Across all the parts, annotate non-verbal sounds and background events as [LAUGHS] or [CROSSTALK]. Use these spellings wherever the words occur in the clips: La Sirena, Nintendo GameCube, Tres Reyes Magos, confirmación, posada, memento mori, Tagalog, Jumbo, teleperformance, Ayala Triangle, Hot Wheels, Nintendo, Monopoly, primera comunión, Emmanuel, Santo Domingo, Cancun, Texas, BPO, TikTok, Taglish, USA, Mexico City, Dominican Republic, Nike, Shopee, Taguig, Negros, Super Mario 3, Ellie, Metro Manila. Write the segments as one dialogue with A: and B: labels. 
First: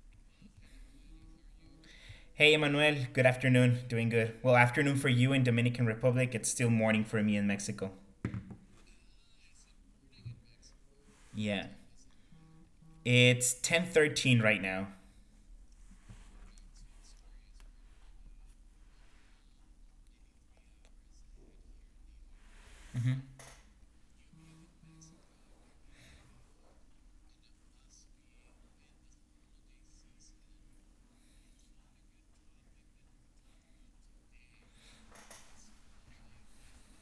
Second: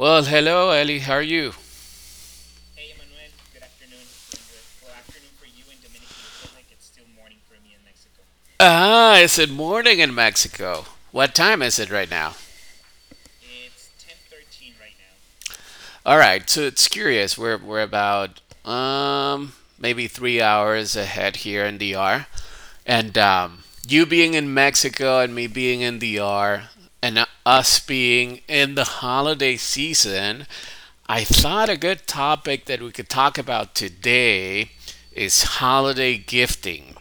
A: Well, hello, Ellie. How are you?
B: Hey, Emmanuel. Good afternoon. Doing good. Well, afternoon for you in Dominican Republic. It's still morning for me in Mexico.
A: Ah, is it morning in Mexico? What time
B: Yeah.
A: is it right now?
B: It's 10:13 right now.
A: All right, so it's curious. We're about maybe 3 hours ahead here in DR, and you being in Mexico and me being in DR, and us being in the holiday season, I thought a good topic that we could talk about today is holiday gifting.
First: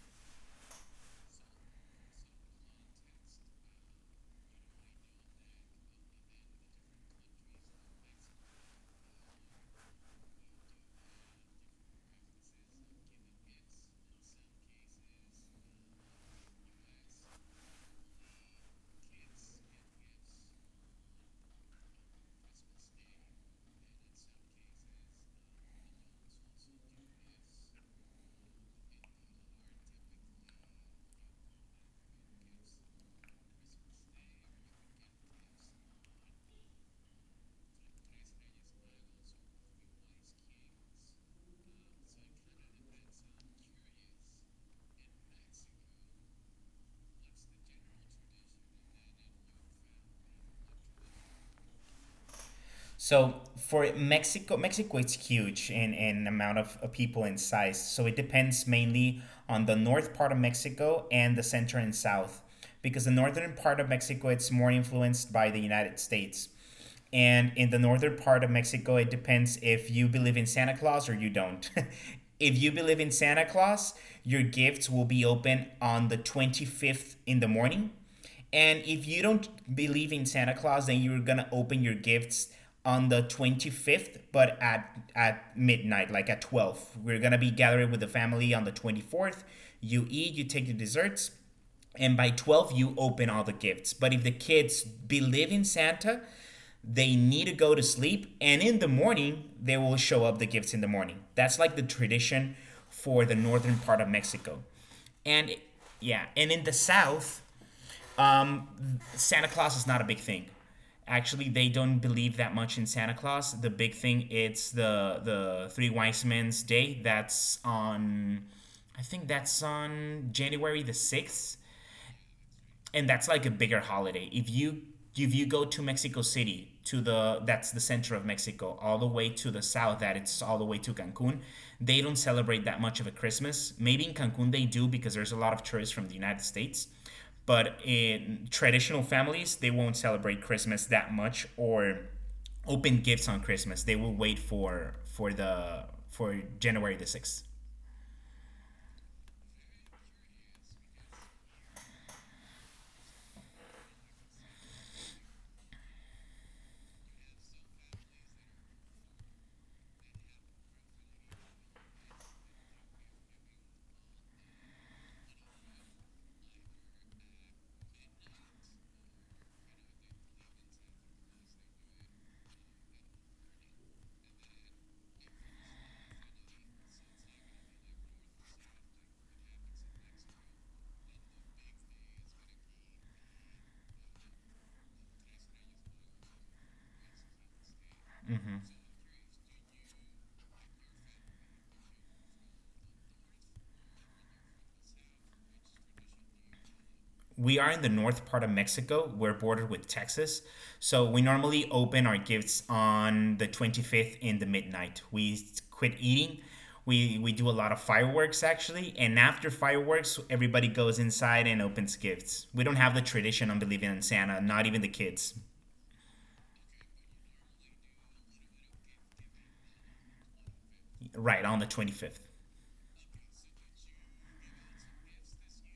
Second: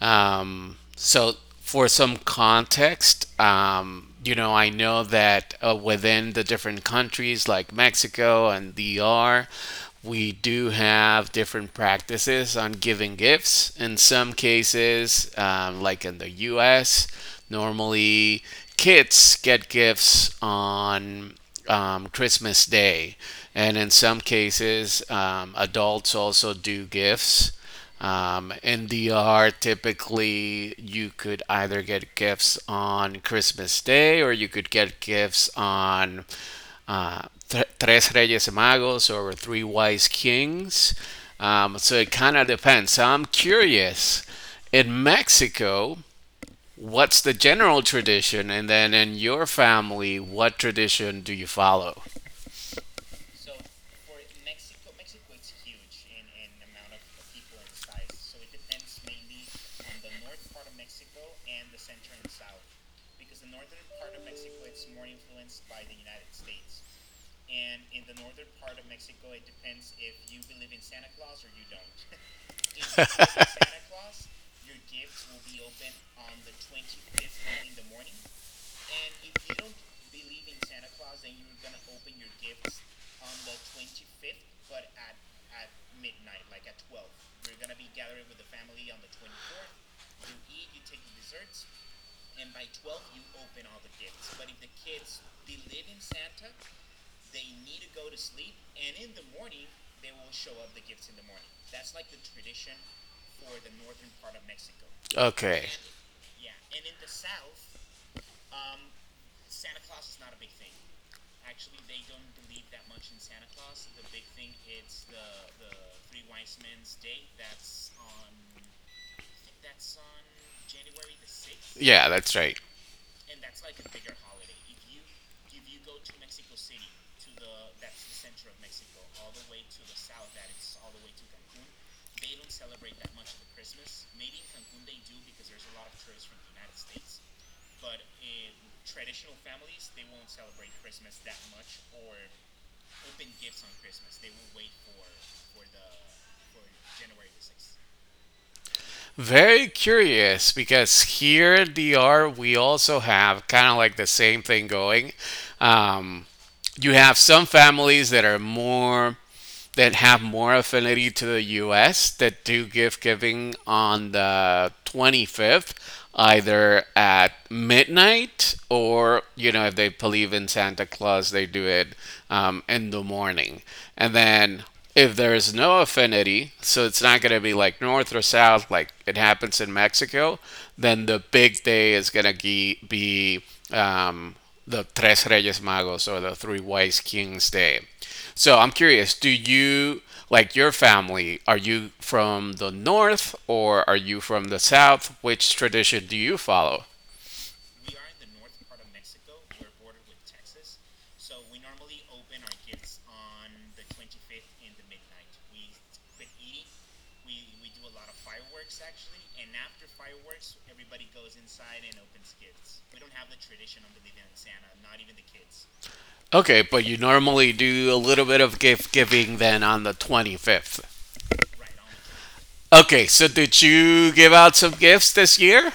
A: So, for some context, I know that within the different countries like Mexico and DR, we do have different practices on giving gifts. In some cases, like in the US, normally kids get gifts on Christmas Day. And in some cases, adults also do gifts. In DR, typically you could either get gifts on Christmas Day or you could get gifts on uh, Tres Reyes Magos or Three Wise Kings. So it kind of depends. So I'm curious, in Mexico, what's the general tradition? And then in your family, what tradition do you follow?
B: So for Mexico it's huge in amount of people and size. So it depends mainly on the north part of Mexico and the center and south. Because the northern part of Mexico it's more influenced by the United States. And in the northern part of Mexico, it depends if you believe in Santa Claus or you don't. [LAUGHS] If you believe in Santa Claus, your gifts will be open on the 25th in the morning. And if you don't believe in Santa Claus, then you're going to open your gifts on the 25th, but at midnight, like at 12. We're going to be gathering with the family on the 24th. You eat, you take your desserts, and by 12, you open all the gifts. But if the kids believe in Santa, they need to go to sleep, and in the morning they will show up the gifts in the morning. That's like the tradition for the northern part of Mexico. and it-
A: Okay.
B: yeah, and in the south, Santa Claus is not a big thing. Actually they don't believe that much in Santa Claus. The big thing it's the three wise men's day. That's on, I think that's on January the 6th.
A: Yeah, that's right.
B: And that's like a bigger holiday. If you go to Mexico City, to the that's the center of Mexico, all the way to the south, that it's all the way to Cancun. They don't celebrate that much of a Christmas. Maybe in Cancun they do because there's a lot of tourists from the United States, but in traditional families they won't celebrate Christmas that much or open gifts on Christmas. They will wait for January the 6th.
A: Very curious because here in DR we also have kind of like the same thing going. Um, you have some families that have more affinity to the U.S. that do gift giving on the 25th, either at midnight or if they believe in Santa Claus, they do it in the morning. And then if there is no affinity, so it's not going to be like north or south, like it happens in Mexico, then the big day is going to be um, the Tres Reyes Magos or the Three Wise Kings Day. So I'm curious, do you like your family, are you from the north or are you from the south? Which tradition do you follow?
B: We are in the north part of Mexico. We're bordered with Texas. So we normally open our gifts on the 25th in the midnight. We quit eating. We do a lot of fireworks actually. And after fireworks, everybody goes inside and opens gifts. We don't have the tradition of believing in Santa, not even the kids,
A: Okay, but you normally do a little bit of gift giving then on the 25th.
B: right on the 25th.
A: Okay, so did you give out some gifts this year?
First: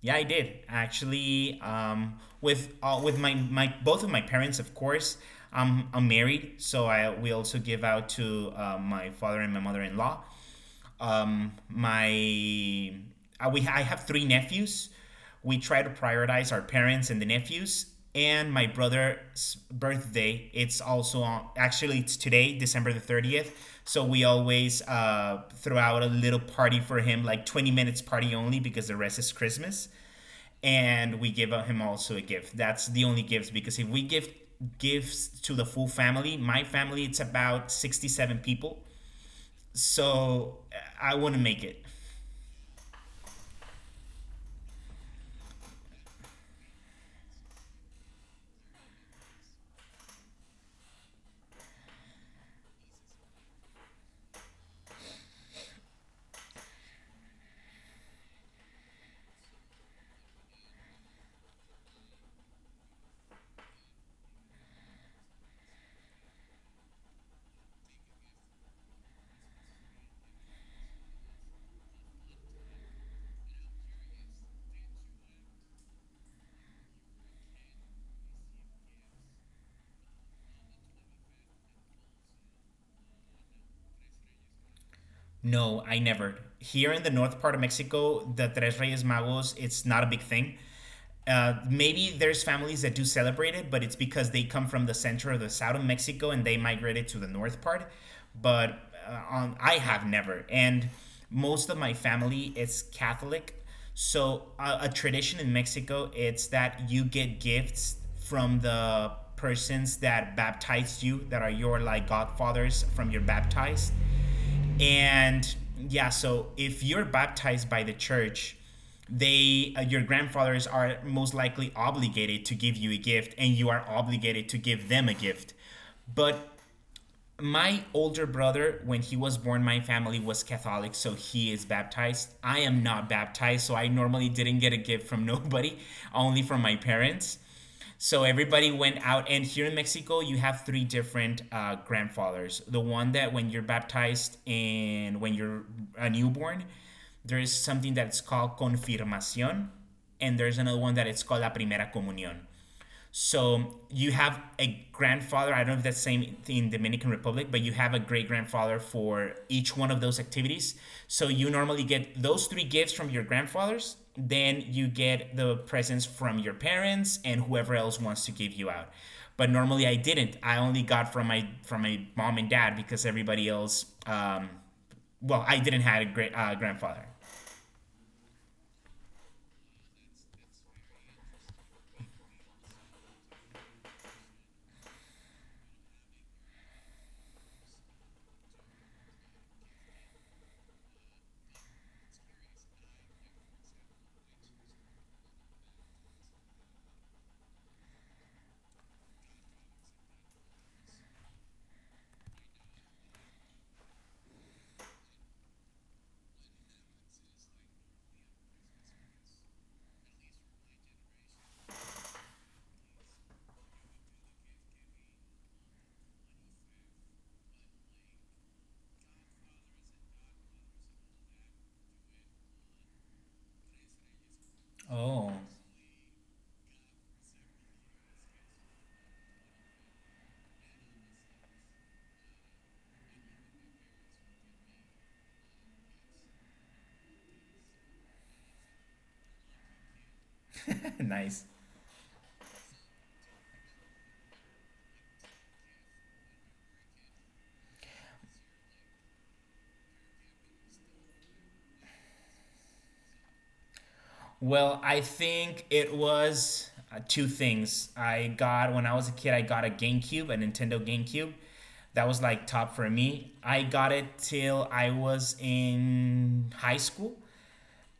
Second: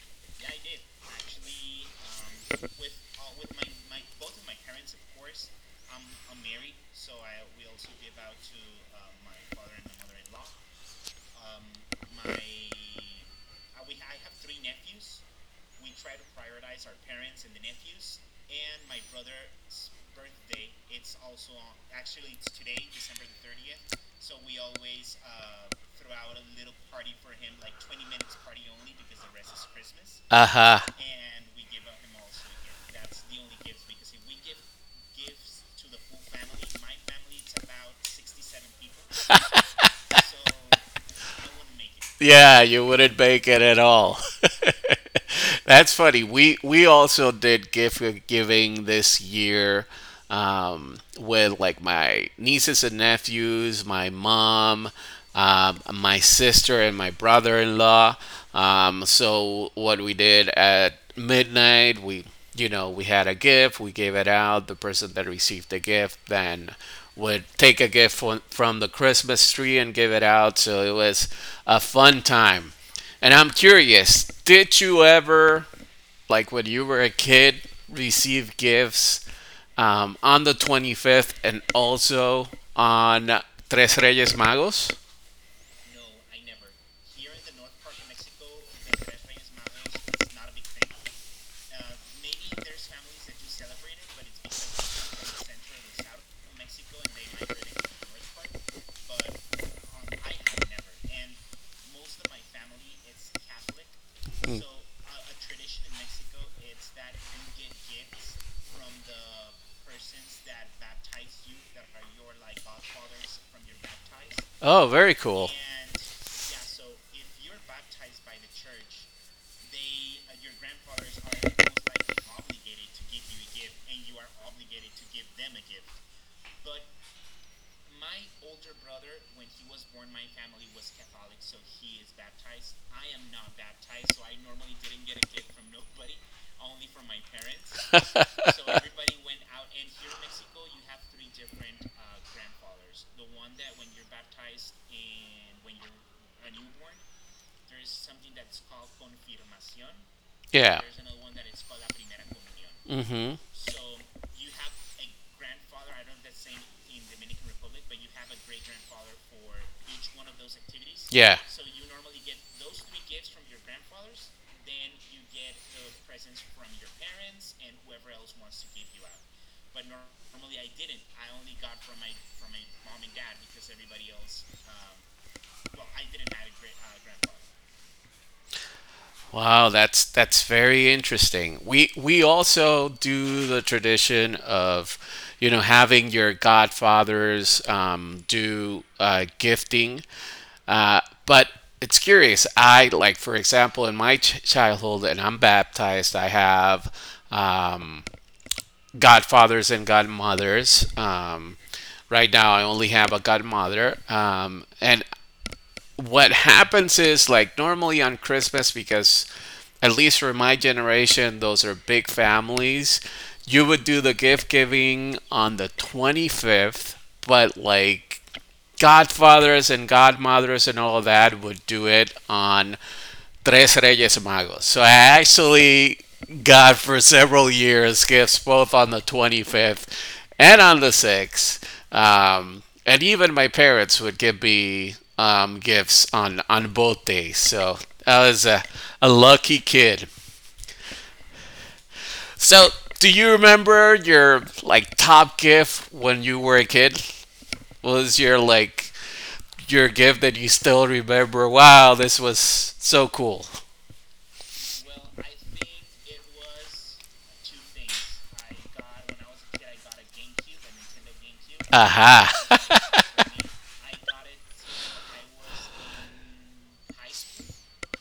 B: Yeah, I did actually. With my both of my parents, of course. I'm married, so I we also give out to my father and my mother-in-law. My we I have three nephews. We try to prioritize our parents and the nephews. And my brother's birthday. It's also actually it's today, December the 30th. So we always throw out a little party for him, like 20 minutes party only, because the rest is Christmas,
A: Uh huh.
B: and we give him also a gift. That's the only gifts because if we give gifts to the full family, my family it's about 67 people. So I wouldn't make it.
A: Yeah, you wouldn't make it at all. [LAUGHS] That's funny. We also did gift giving this year with like my nieces and nephews, my mom, my sister, and my brother-in-law. So what we did at midnight, we you know we had a gift, we gave it out. The person that received the gift then would take a gift from the Christmas tree and give it out. So it was a fun time. And I'm curious, did you ever, like when you were a kid, receive gifts on the 25th and also on Tres Reyes Magos?
B: No, I never. Here in the north part of Mexico, the Tres Reyes Magos, it's not a big thing. Maybe there's families that do celebrate it, but it's because they come from the center or the south of Mexico and they migrated to the north part. But I have never, and most of my family is Catholic. So a tradition in Mexico, it's that you get gifts from the persons that baptized you, that are your like godfathers from your baptized.
A: Oh, very cool.
B: And yeah, so if you're baptized by the church, they your grandfathers are most likely obligated to give you a gift, and you are obligated to give them a gift. But my older brother, when he was born, my family was Catholic, so he is baptized. I am not baptized, so I normally didn't get a gift from [LAUGHS] nobody, only from my parents.
A: The
B: So
A: church. [LAUGHS]
B: everybody went out, and here in Mexico, you have three different grandfathers. The one that when you're baptized and when you're a newborn, there is something that's called confirmación, and there's another
A: Yeah.
B: one that it's called la primera comunión.
A: Mm-hmm.
B: So you have a grandfather. I don't know if that's the same in Dominican Republic, but you have a great grandfather for each one of those activities. So
A: Yeah.
B: you normally get those three gifts from your grandfathers. Then you get the presents from your parents and whoever else wants to give you out. But normally I didn't. I only got from my mom and dad because everybody else. Well, I didn't have a great grandfather.
A: Wow, that's very interesting. We also do the tradition of, having your godfathers do gifting, uh, but it's curious. I like, for example, in my childhood, and I'm baptized. I have um, godfathers and godmothers. Right now, I only have a godmother, and what happens is like normally on Christmas because at least for my generation those are big families you would do the gift giving on the 25th but like godfathers and godmothers and all that would do it on Tres Reyes Magos. So I
B: Oh,
A: actually got for several years gifts both on the 25th and on the 6th. And even my parents would give me gifts on both days. So I was a lucky kid.
B: [LAUGHS] nice.
A: So do you remember your like top gift when you were a kid? What was your like your gift that you still remember? Wow, this was so cool.
B: Well, I think it was two things. I got, when I was a kid, I got a GameCube, a Nintendo GameCube. That was
A: Aha.
B: like top for
A: [LAUGHS]
B: me. I got it till I was in high school.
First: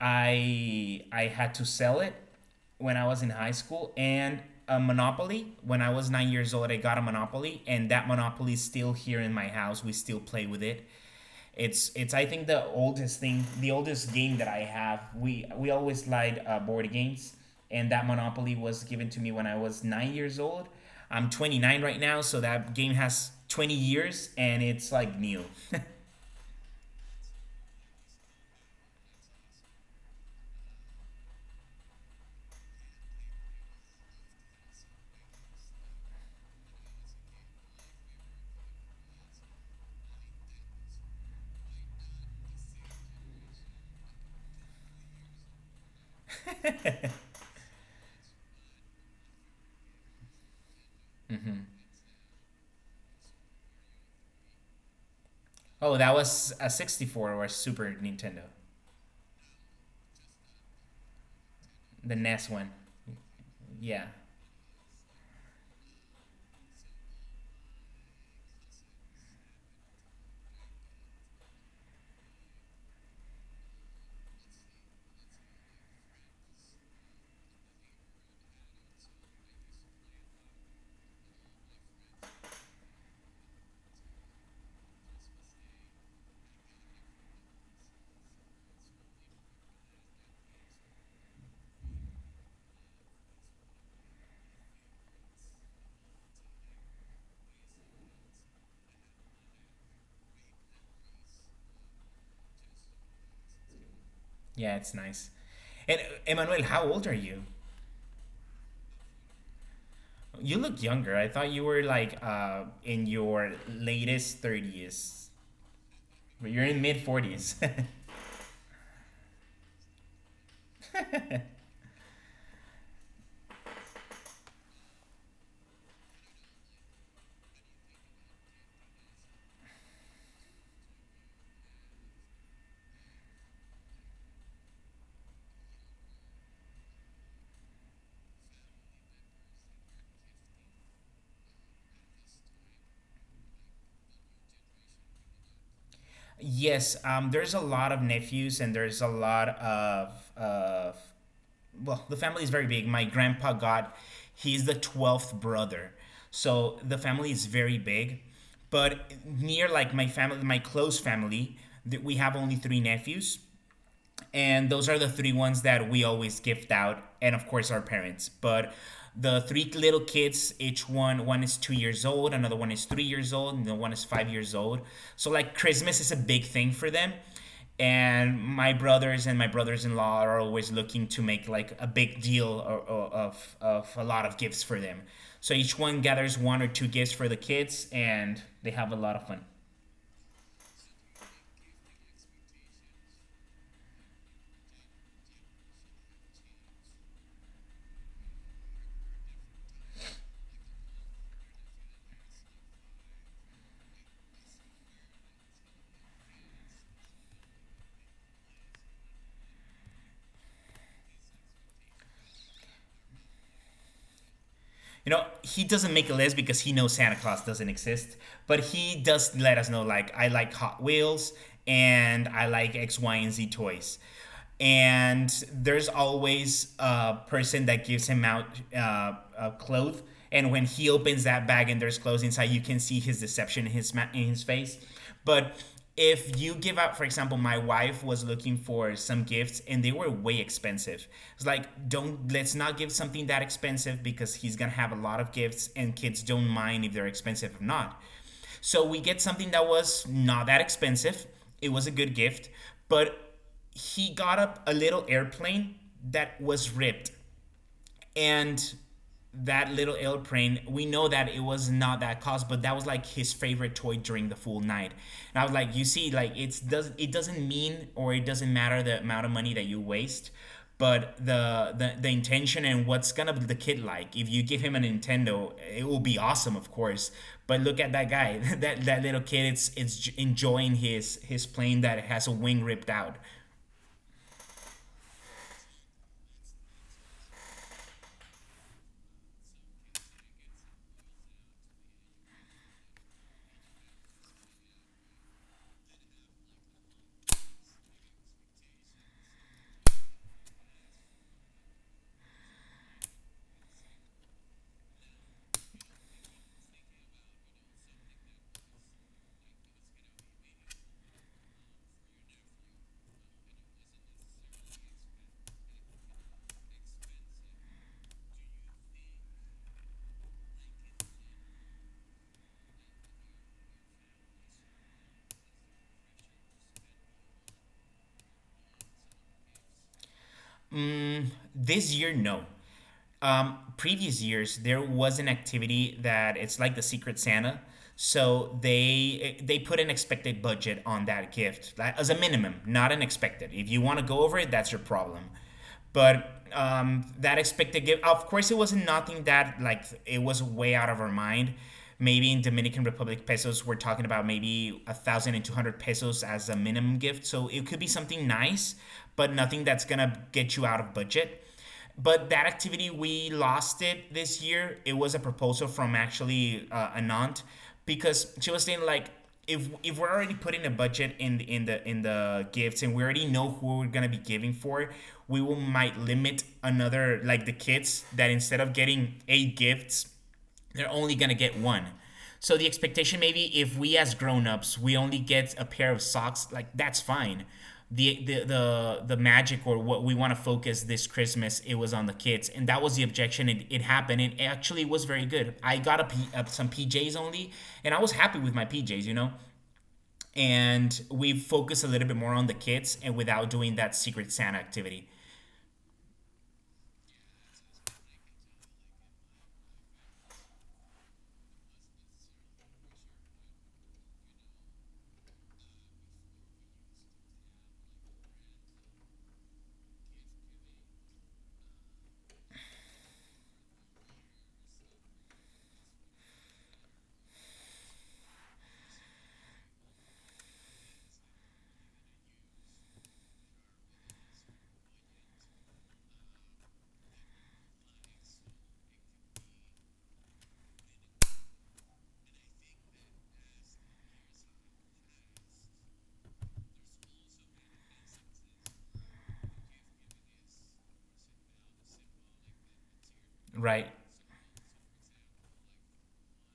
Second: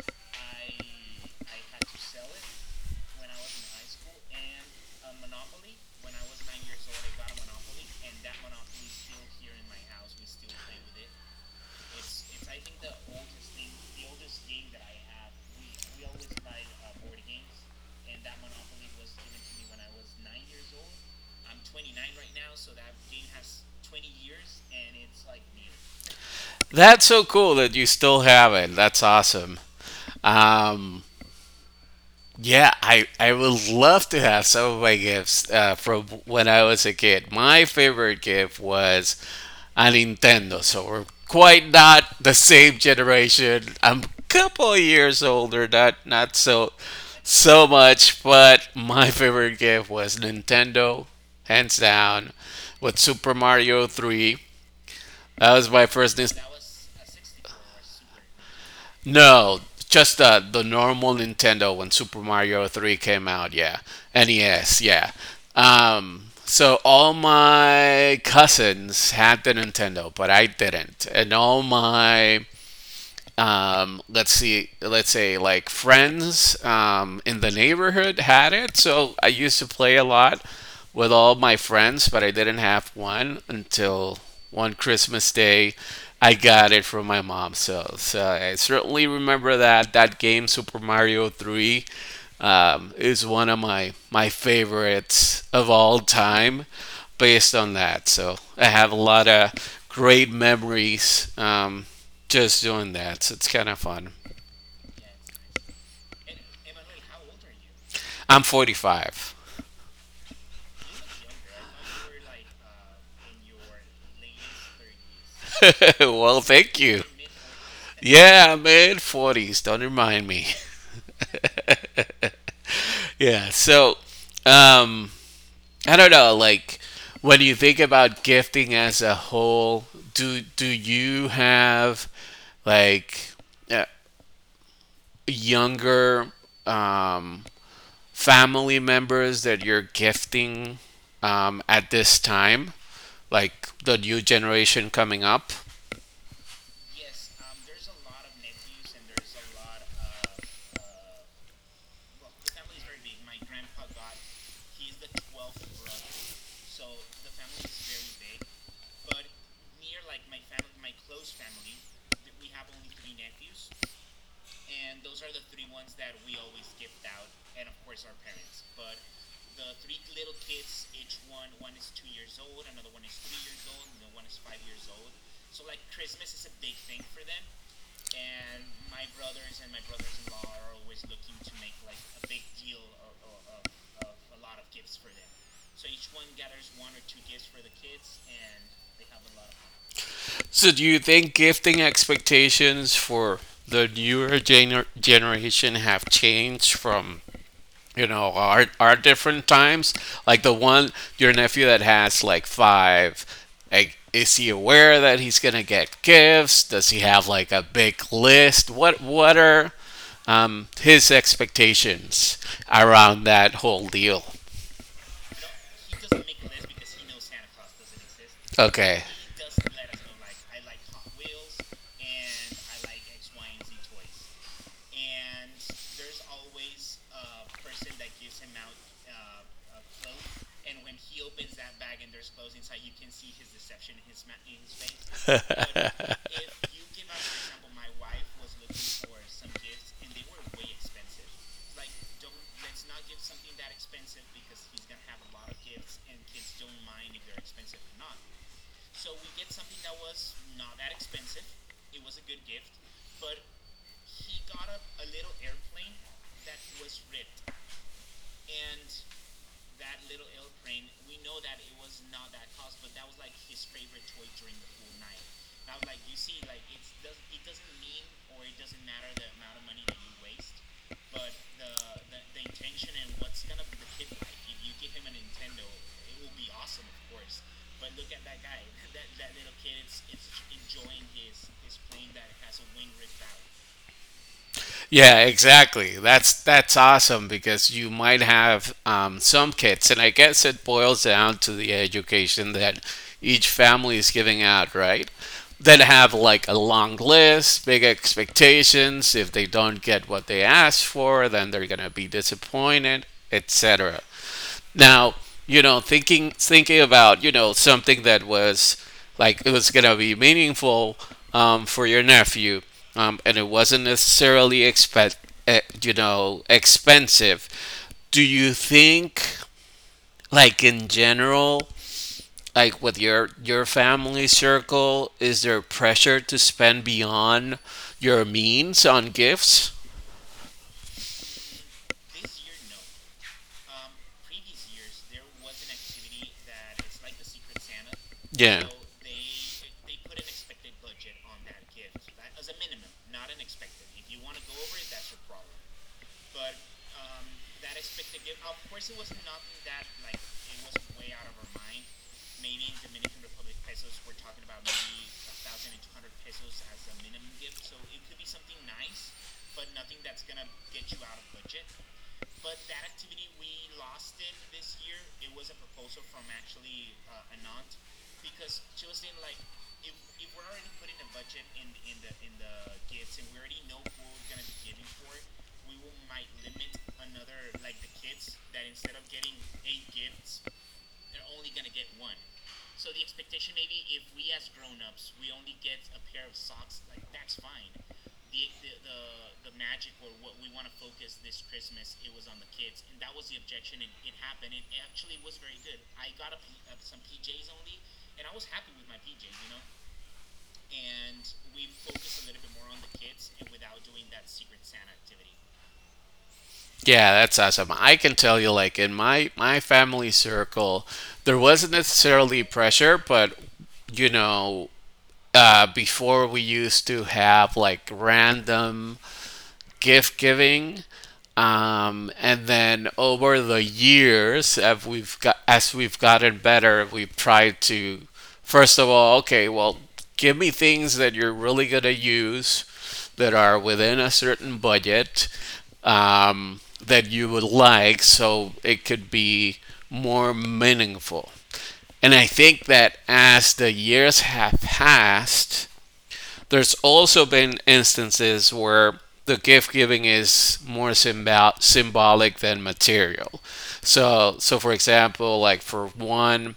B: I had to sell it when I was in high school. And a Monopoly. When I was 9 years old, I got a Monopoly, and that Monopoly is still here in my house. We still play with it. It's I think the oldest thing, the oldest game that I have. We always lied board games, and that Monopoly was given to me when I was 9 years old. I'm 29 right now, so that game has 20 years, and it's like new.
A: That's so cool that you still have it. That's awesome. Um, yeah, I would love to have some of my gifts from when I was a kid. My favorite gift was a Nintendo, so we're quite not the same generation. I'm a couple of years older, not so much, but my favorite gift was Nintendo,
B: [LAUGHS] Hmm.
A: hands down, with Super Mario 3. That was my
B: Oh, that
A: first Nintendo.
B: was a 64 or Super Nintendo,
A: No, just the normal Nintendo when
B: the
A: Super
B: NES
A: Mario
B: one.
A: 3 came out, yeah.
B: Yeah,
A: NES, yeah. So all my cousins had the Nintendo, but I didn't. And all my let's see, let's say like friends in the neighborhood had it. So I used to play a lot with all my friends, but I didn't have one until one Christmas day. I got it from my mom. So, I certainly remember that that game Super Mario 3 is one of my favorites of all time based on that. So I have a lot of great memories just doing that. So it's kind of fun.
B: yeah, it's nice. And Emmanuel, how old are you?
A: I'm 45.
B: You look younger. I thought you were like in your latest 30s.
A: [LAUGHS] Well,
B: But you're in
A: thank
B: mid
A: you.
B: 40s. [LAUGHS]
A: Yeah, I'm in 40s. Don't remind me. [LAUGHS] Yeah, so um, I don't know. Like when you think about gifting as a whole, do you have like uh, younger um, family members that you're gifting at this time, like the new generation coming up?
B: Yes, there's a lot of nephews, and there's a lot of well, the family is very big. My grandpa he's the 12th brother. So the family is very big. But near like my family, my close family, that we have only three nephews, and those are the three ones that we always gift out, and of course our parents. But the three little kids, each one, one is 2 years old, another one is 3 years old, and the one is 5 years old. So like Christmas is a big thing for them. And my brothers and my brothers-in-law are always looking to make like a big deal of a lot of gifts for them. So each one gathers one or two gifts for the kids, and they have a lot of fun.
A: So, do you think gifting expectations for the newer generation have changed from our different times? Like the one your nephew that has like five, like, is he aware that he's gonna get gifts? Does he have like a big list? What are his expectations around that whole deal?
B: He doesn't make a list because he knows Santa Claus doesn't exist, but he
A: Okay.
B: does let us know, like, I like Hot Wheels and I like X, Y, and Z toys. And there's always a person that gives him out a cloth, and when he opens that bag and there's clothes inside, you can see his deception in in his face. But if you give up, for example, my wife was looking for some gifts and they were way expensive. It's like, don't let's not give something that expensive, because he's gonna have a lot of gifts and kids don't mind if they're expensive or not. So we get something that was not that expensive. It was a good gift, but he got up a little airplane that was ripped, and that little airplane, we know that it was not that cost, but that was like his favorite toy during the full night. And I was like, you see, like it's does it doesn't mean, or it doesn't matter the amount of money that you waste, but the intention and what's gonna be the kid like. If you give him a Nintendo, it will be awesome, of course. But look at that guy, [LAUGHS] that little kid. It's enjoying his plane that has a wing ripped out.
A: Yeah, exactly. That's awesome because you might have some kids, and I guess it boils down to the education that each family is giving out, right? That have like a long list, big expectations. If they don't get what they asked for, then they're gonna be disappointed, etc. Now, thinking about something that was like it was gonna be meaningful for your nephew, and it wasn't necessarily expect you know expensive. Do you think, like in general, like with your family circle, is there pressure to spend beyond your means on gifts?
B: This year, no. Previous years there was an activity that it's like the Secret Santa. So
A: Yeah.
B: they put an expected budget on that gift, like, as a minimum, not an expected. If you want to go over it, that's your problem. But that expected gift, of course, it wasn't nothing that, like, it was way out of our mind. Maybe in Dominican Republic pesos we're talking about maybe 1200 pesos as a minimum gift, so it could be something nice, but nothing that's gonna get you out of budget. But that activity, we lost it this year. It was a proposal from, actually, an aunt, because she was saying like, if we're already putting a budget in the gifts, and we already know who we're gonna be giving for, we will might limit another, like, the kids, that instead of getting eight gifts, they're only gonna get one. So the expectation maybe if we as grown-ups we only get a pair of socks, like that's fine. The magic or what we want to focus this Christmas it was on the kids, and that was the objection. It happened. It actually was very good. I got a some PJs only, and I was happy with my PJs. And we focus a little bit more on the kids and without doing that Secret Santa activity.
A: Yeah, that's awesome. I can tell you, like in my family circle, there wasn't necessarily pressure, but you know, before we used to have like random gift giving. And then over the years, as we've gotten better, we've tried to first of all, okay, well, give me things that you're really gonna use that are within a certain budget um, that you would like, so it could be more meaningful. And I think that as the years have passed, there's also been instances where the gift giving is more symbolic than material.
B: Right.
A: So, for example, like for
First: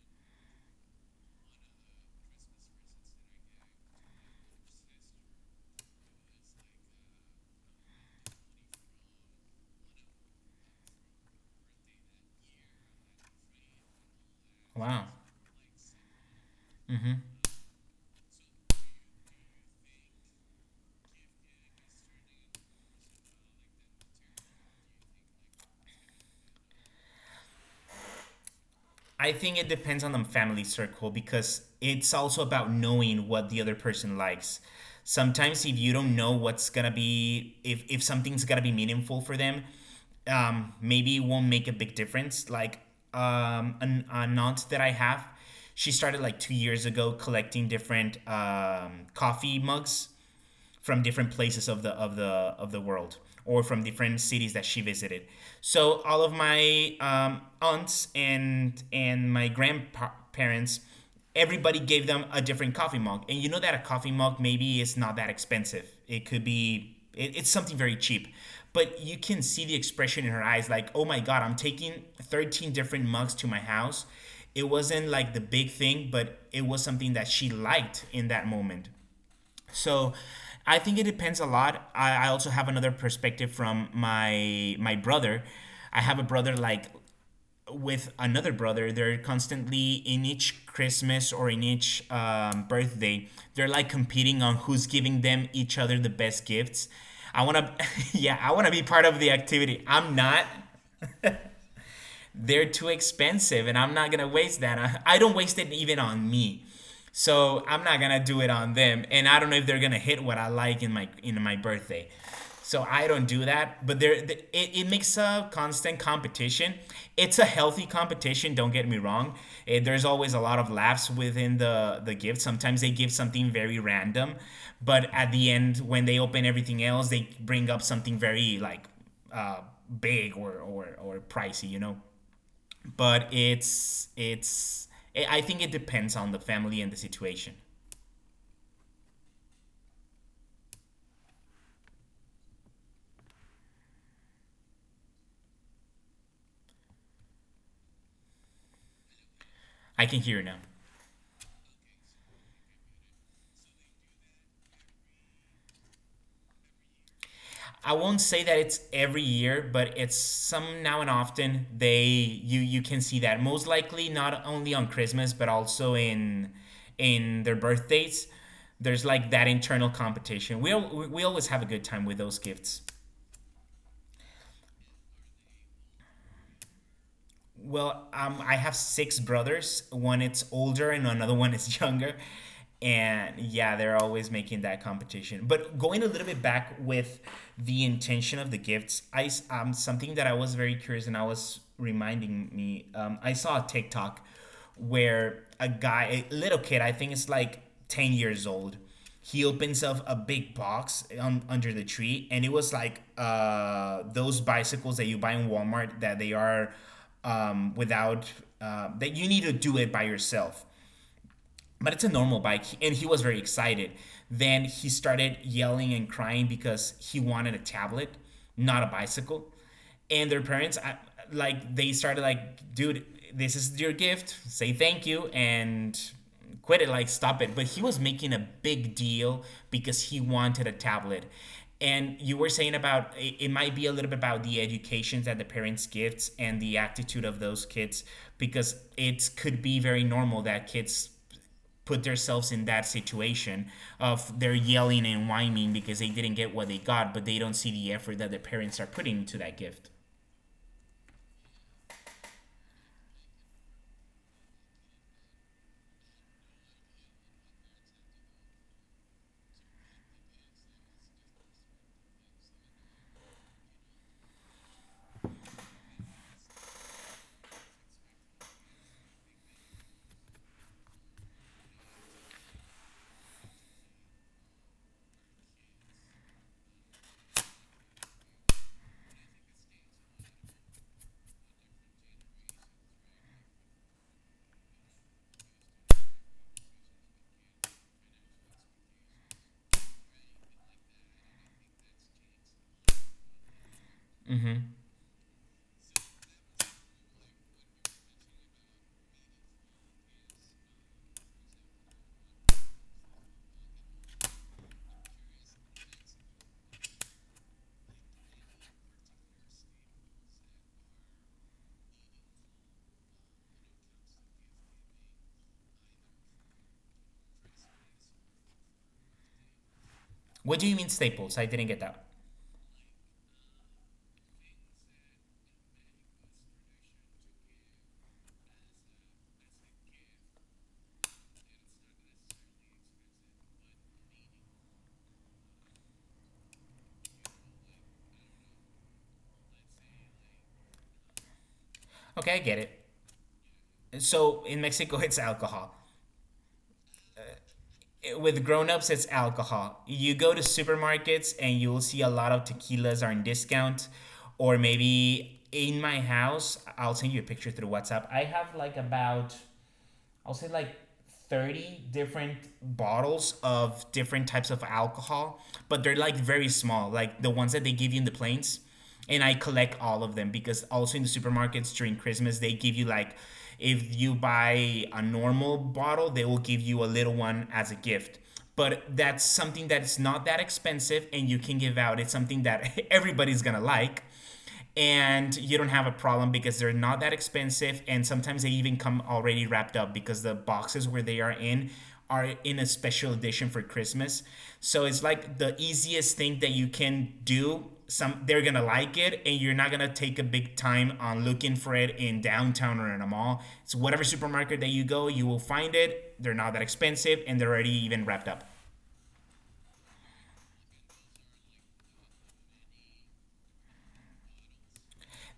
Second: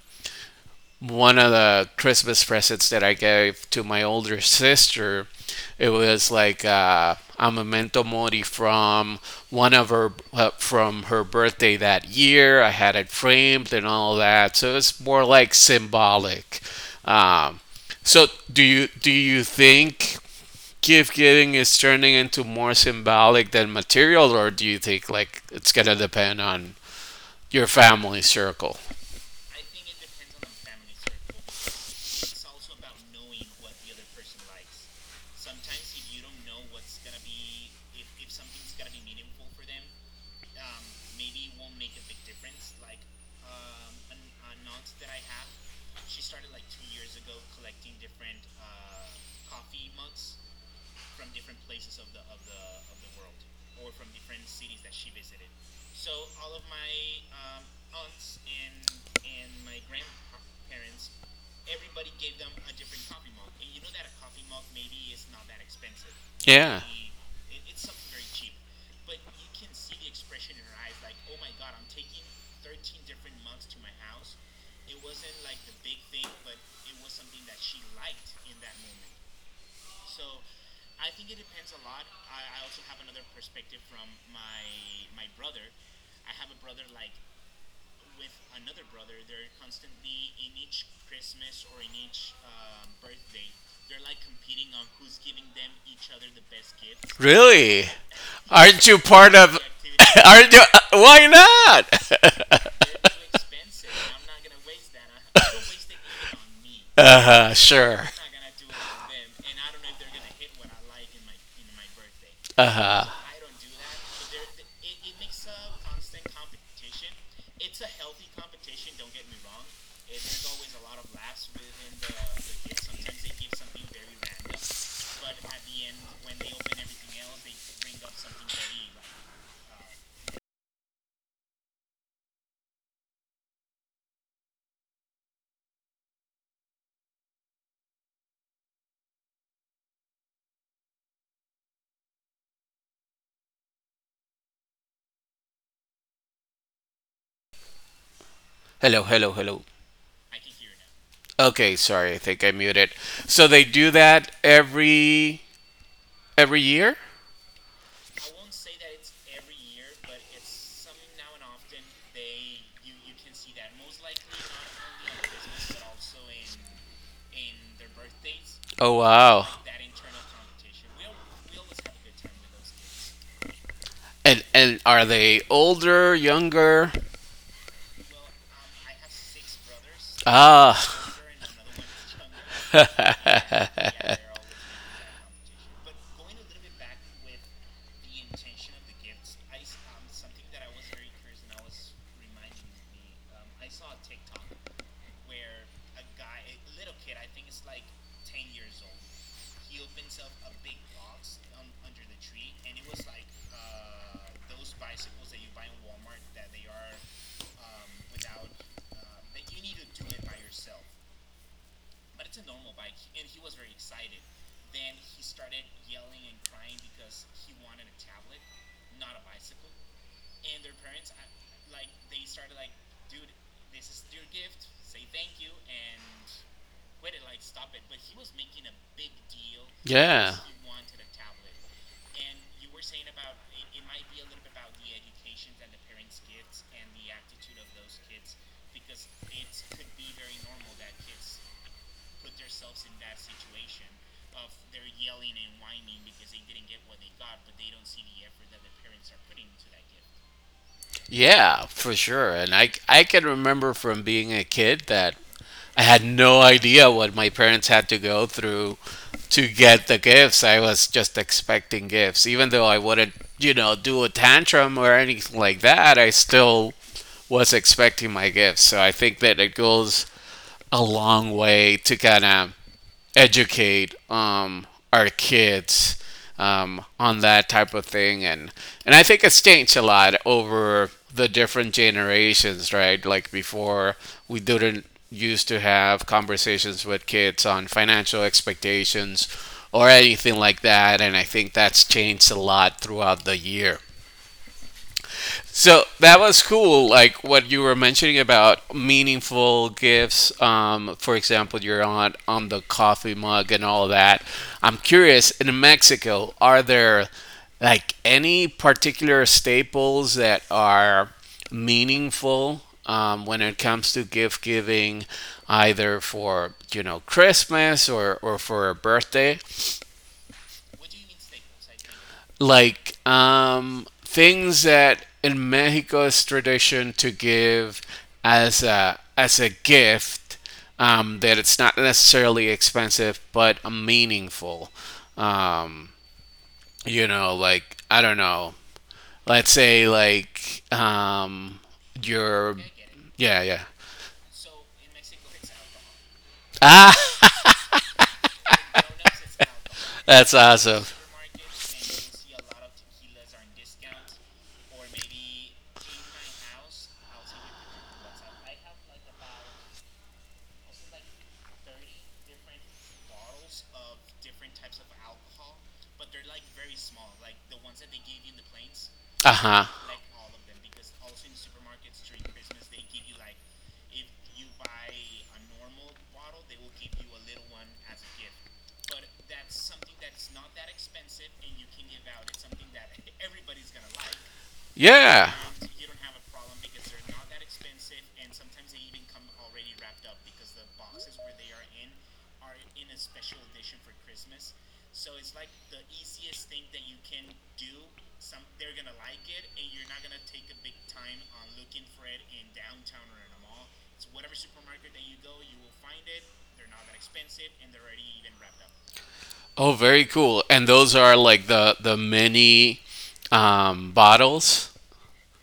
A: one of the Christmas presents that I gave to my older sister, it was like a memento mori from one of her from her birthday that year. I had it framed and all that, so it's
B: Wow.
A: more like symbolic. Um, so, do you think gift giving is turning into more symbolic than material, or do you think like it's gonna depend on your family circle?
B: I think it depends on the family circle because it's also about knowing what the other person likes. Sometimes if you don't know what's gonna be if something's gonna be meaningful for them, maybe it won't make a big difference. Like an aunt that I have, she started like two years ago collecting different coffee mugs from different places of the of the of the world, or from different cities that she visited. So all of my aunts and my grandparents, everybody gave them a different coffee mug, and you know that a coffee mug maybe is not that expensive. It could
A: Yeah.
B: be it's something very cheap, but you can see the expression in her eyes, like oh my god, I'm taking 13 different mugs to my house. It wasn't like the big thing, but it was something that she liked in that moment. So I think it depends a lot. I also have another perspective from my brother. I have a brother like with another brother. They're constantly in each Christmas or in each birthday. They're like competing on who's giving them each other the best gifts. I wanna,
A: Really?
B: [LAUGHS] yeah, I wanna be
A: Aren't you
B: part of the
A: part of?
B: activity. I'm
A: [LAUGHS]
B: not,
A: Aren't you? Why not? [LAUGHS]
B: they're too expensive and I'm not gonna waste that. I don't waste it even on me.
A: Uh huh.
B: So I'm not
A: Sure.
B: gonna do it on them. And I don't know if they're gonna hit what I like in my birthday.
A: Uh
B: So
A: huh.
B: I don't do that. But there, it makes a constant competition. It's a healthy competition, don't get me wrong. There's always a lot of laughs within the gift. Sometimes they give something very random, but at the end when they open everything else, they bring up something very like uh, big or pricey, you know? But I think it depends on the family and the situation.
A: Hello. Hello. Hello.
B: I can hear now.
A: Okay. Sorry. I think I muted. So they do that every year.
B: I won't say that it's every year, but it's some now and often they, you can see that most likely not only on Christmas but also in their birthdays.
A: Oh
B: There's like that
A: wow.
B: internal competition. We always have a good time with those gifts.
A: And are they older, younger?
B: Well, I have six brothers. One it's
A: Ah.
B: older,
A: [LAUGHS]
B: and another one is [LAUGHS] younger. And
A: [LAUGHS]
B: yeah, they're always making that competition. But going a little bit back with the intention of the gifts, something that I was very curious, and I was reminding me. I saw a TikTok where a guy, a little kid, I think it's like ten years old. He opens up a big box under the tree, and it was like those bicycles that you buy in Walmart that they are without that you need to do it by yourself, but it's a normal bike, and he was very excited. Then he started yelling and crying because he wanted a tablet, not a bicycle. And their parents, like, they started like, dude, this is your gift, say thank you and quit it, like stop it. But he was making a big deal because he
A: Yeah.
B: wanted a tablet. And you were saying about it might be a little bit about the educations that the parents give and the attitude of those kids, because it could be very normal that kids put themselves in that situation of they're yelling and whining because they didn't get what they got, but they don't see the effort that their parents are putting into that gift.
A: Yeah, for sure. And I can remember from being a kid that I had no idea what my parents had to go through to get the gifts. I was just expecting gifts. Even though I wouldn't, do a tantrum or anything like that, I still was expecting my gifts. So I think that it goes a long way to kind of educate our kids on that type of thing, and I think it's changed a lot over the different generations, right? Like before, we didn't used to have conversations with kids on financial expectations or anything like that, and I think that's changed a lot throughout the year. So that was cool, like what you were mentioning about meaningful gifts. For example, your aunt on the coffee mug and all that. I'm curious, in Mexico, are there like any particular staples that are meaningful when it comes to gift giving, either for, Christmas or, for a birthday?
B: What do you mean staples? I didn't get that.
A: Like things that in Mexico it's tradition to give as a gift that it's not necessarily expensive but meaningful. Um, like I don't know. Let's say like
B: Okay, I
A: your
B: get it.
A: yeah, yeah.
B: So in Mexico, [LAUGHS] it's alcohol.
A: Ah.
B: With grown-ups, it's alcohol. You go
A: That's
B: to
A: awesome.
B: supermarkets and you'll see a lot of tequilas are in discount, or maybe in my house, I'll send you a picture through WhatsApp. I have like about, I'll say like 30 different bottles of different types of alcohol, but they're like very small, like the ones that they give you in the planes. And
A: Uh
B: I
A: huh.
B: collect all of them because also in the supermarkets during Christmas, they give you like, if you buy a normal bottle, they will give you a little one as a gift. But that's something that's not that expensive and you can give out. It's something that [LAUGHS] everybody's gonna like,
A: Yeah.
B: and you don't have a problem because they're not that expensive, and sometimes they even come already wrapped up because the boxes where they are in a special edition for Christmas. So it's like the easiest thing that you can do. Some, they're gonna like it, and you're not gonna take a big time on looking for it in downtown or in a mall. It's whatever supermarket that you go, you will find it. They're not that expensive, and they're already even wrapped up.
A: Oh, very cool. And those are like the mini bottles.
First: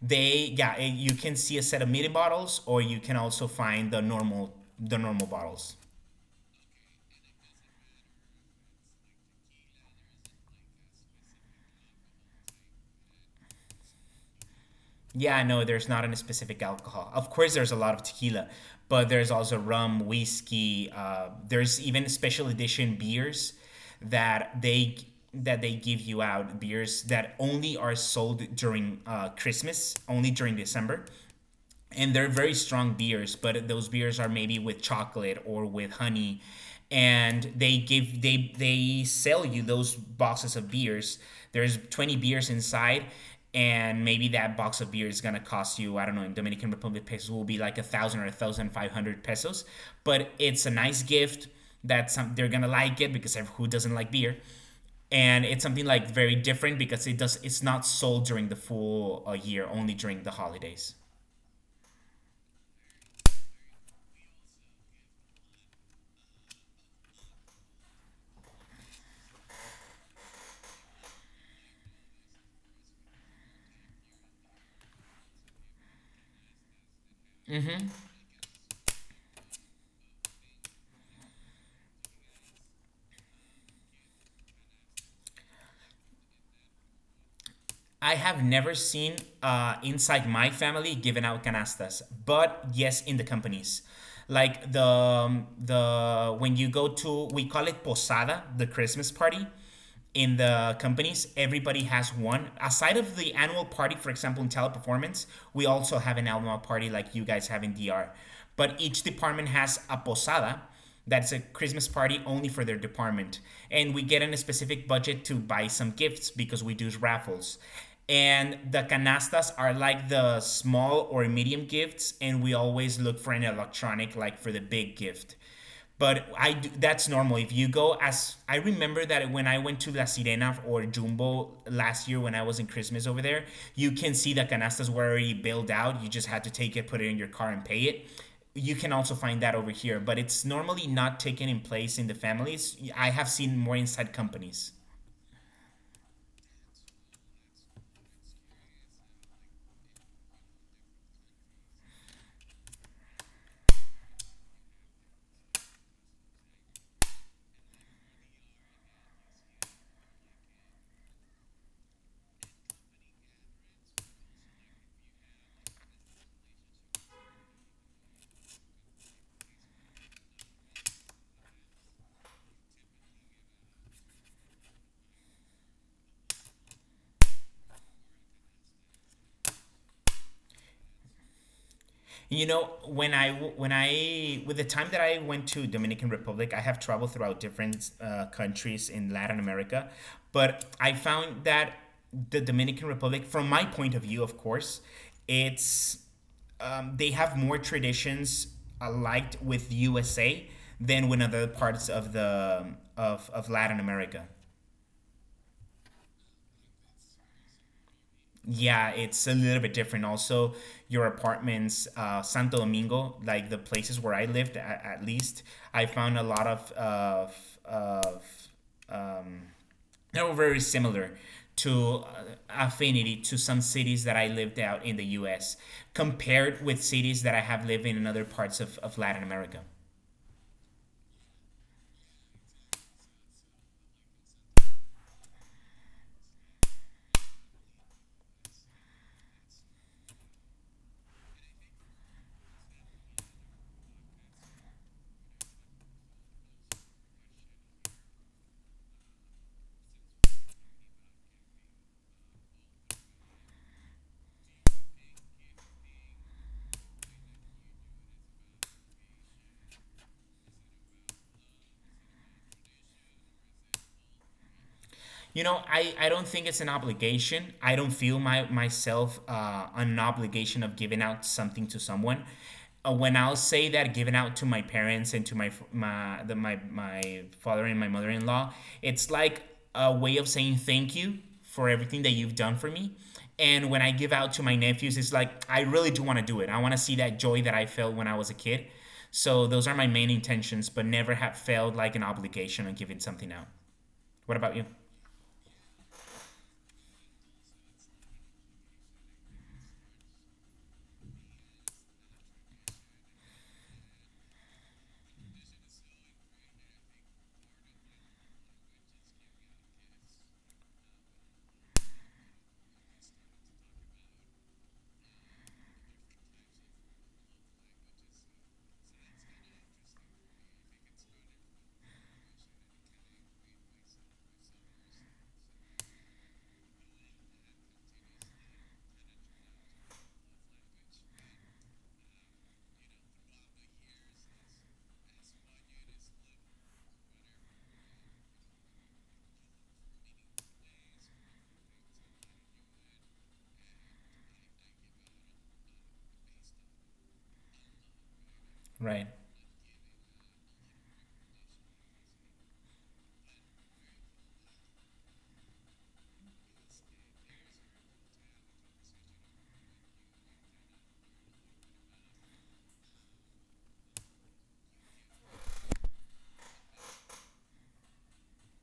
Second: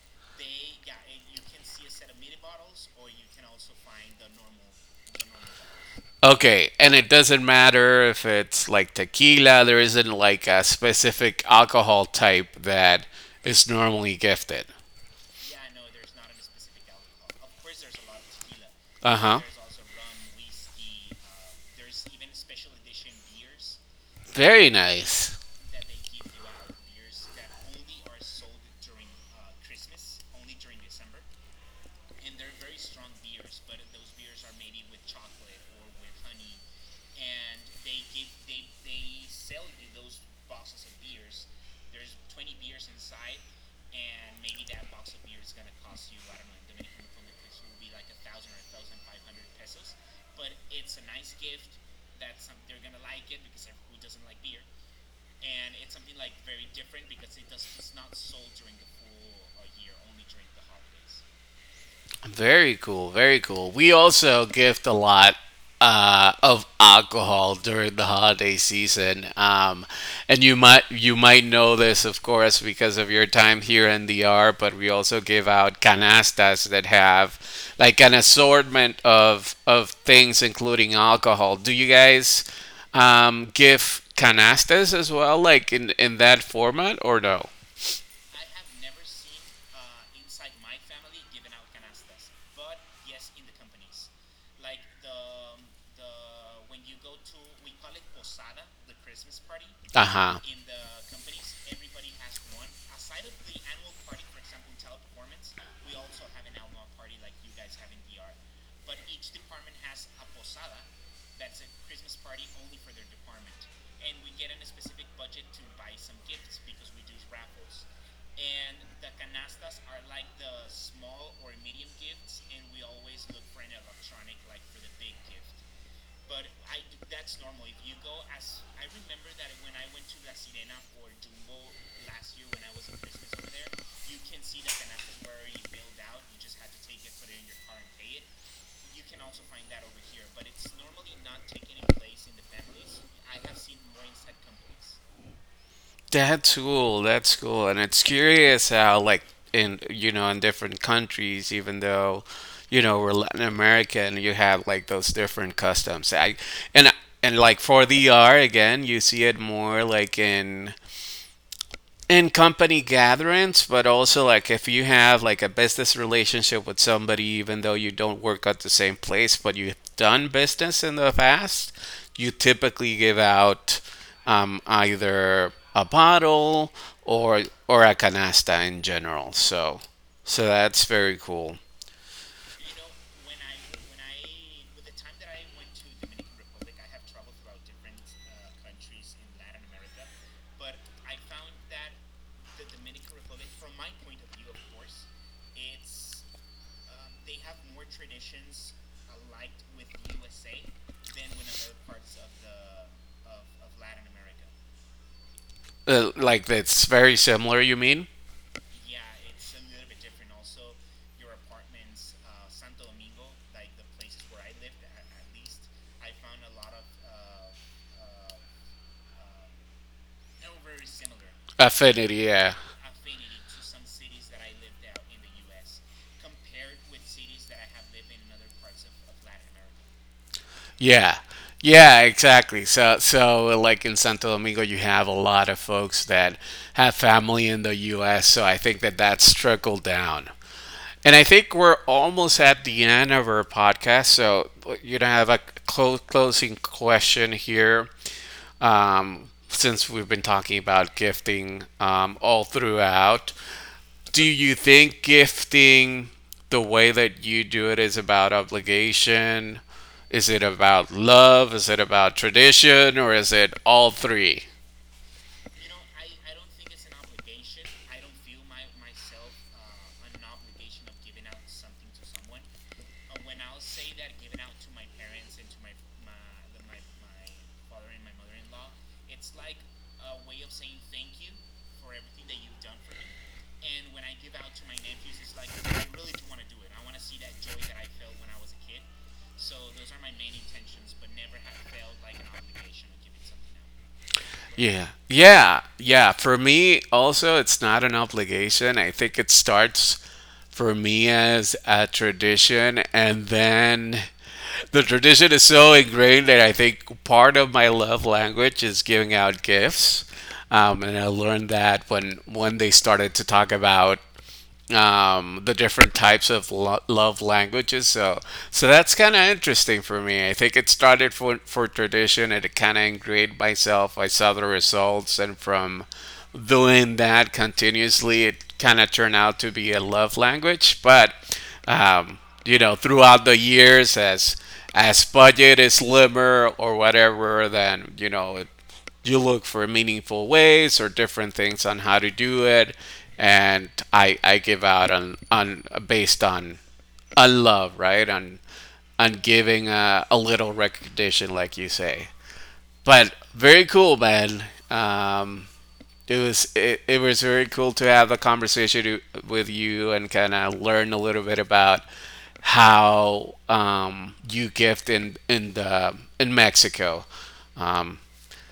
B: They, yeah, you can see a set of midi bottles, or you can also find the normal bottles.
A: Okay, and it doesn't matter if it's like tequila, there isn't like a specific alcohol type that is normally gifted.
B: Yeah, no, there's not any specific alcohol. Of course, there's a lot of tequila, but
A: Uh
B: there's
A: huh.
B: also rum, whiskey, there's even special edition beers that
A: Very nice.
B: they give you out, beers that only are sold during Christmas, only during December. And they're very strong beers, but those beers are maybe with chocolate or with honey, and they give they sell you those boxes of beers. There's 20 beers inside, and maybe that box of beer is gonna cost you, I don't know, in Dominican Republic pesos will be like a thousand or a thousand five hundred pesos, but it's a nice gift that some, they're gonna like it, because who doesn't like beer, and it's something like very different because it does it's not sold during the full year, only during the holidays.
A: Very cool, very cool. We also gift a lot of alcohol during the holiday season, and you might know this, of course, because of your time here in the R. But we also give out canastas that have
B: Mm-hmm.
A: like an assortment of things, including alcohol. Do you guys give canastas as well, like in that format, or no?
B: I have never seen inside my family giving out canastas, but yes, in the companies, like the when you go to, we call it posada, the Christmas party in
A: Ajá.
B: the companies, everybody has one. Aside of the annual party, for example, in Teleperformance, we also have an annual party like you guys have in DR. But each department has a posada, that's a Christmas party only for their department. And we get in a specific budget to buy some gifts because we do raffles. And the canastas are like the small or medium gifts, and we always look for an electronic, like for the big gift. But I do, that's normal. If you go, as I remember that when I went to La Sirena or Jumbo last year when I was in Christmas over there, you can see the canastas were already billed out. You just had to take it, put it in your car, and pay it. You can also find that over here, but it's normally not taken in place in the families. I have seen more inside companies.
A: That's cool. That's cool. And it's curious how, like, in different countries, even though, we're Latin American, you have like those different customs. And, and like for the E R again, you see it more like in company gatherings, but also like if you have like a business relationship with somebody, even though you don't work at the same place, but you've done business in the past, you typically give out either a bottle or a canasta in general. So that's very cool.
B: You know, when I with the time that I went to Dominican Republic, I have traveled throughout different countries in Latin America, but I found that the Dominican Republic, from my point of view, of course, it's they have more traditions alike with USA than with other parts of the of Latin America.
A: Like that's very similar. You mean
B: Yeah, it's a little bit different. Also, your apartments, Santo Domingo, like the places where I lived, at least, I found a lot of of um, they were very similar to
A: affinity? Yeah.
B: affinity to some cities that I lived out in the U.S. compared with cities that I have lived in other parts of Latin America.
A: Yeah. Yeah, exactly. So like in Santo Domingo, you have a lot of folks that have family in the US, so I think that that's trickled down. And I think we're almost at the end of our podcast, so I have a closing question here. Since we've been talking about gifting all throughout, do you think gifting the way that you do it is about obligation? Is it about love? Is it about tradition? Or is it all three?
B: You know, I don't think it's an obligation. I don't feel my myself an obligation of giving out something to someone. When, I'll say that giving out to my parents and to my father and my mother-in-law, it's like a way of saying thank you for everything that you've done for me. And when I give out to my nephews, it's like I really do want to do it. I want to see that joy that I felt when I was a kid. So those are my main intentions, but never have felt like an obligation on giving something out. What about you?
A: Yeah. Yeah. Yeah. For me, also, it's not an obligation. I think it starts for me as a tradition. And then the tradition is so ingrained that I think part of my love language is giving out gifts. And I learned that when they started to talk about the different types of love languages. So, that's kind of interesting for me. I think it started for tradition, and it kind of ingrained myself. I saw the results, and from doing that continuously, it kind of turned out to be a love language. But um, throughout the years, as budget is slimmer or whatever, then you know it, you look for meaningful ways or different things on how to do it. And I give out on based on love, right? On
B: Right.
A: on giving a little recognition, like you say. But very cool, man. Um, it was it, it was very cool to have a conversation with you and kind of learn a little bit about how you gift in Mexico. Um,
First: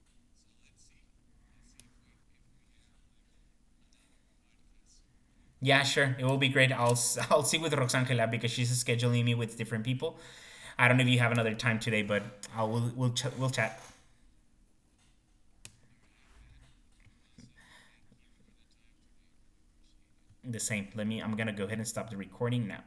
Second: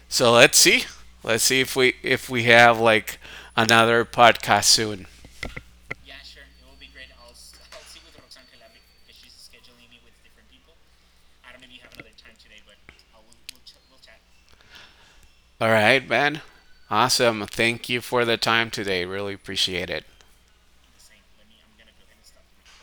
A: so let's see, if we have like another podcast soon.
B: Yeah, sure. It will be great. I'll I [LAUGHS] I'll see with Roxangela because she's scheduling me with different people. I don't know if you have another time today, but I'll we'll, ch- we'll chat.
A: All right, man. Awesome. Thank you for the time today. Really appreciate it.
B: The same. Let me, I'm gonna go ahead and stop the recording now.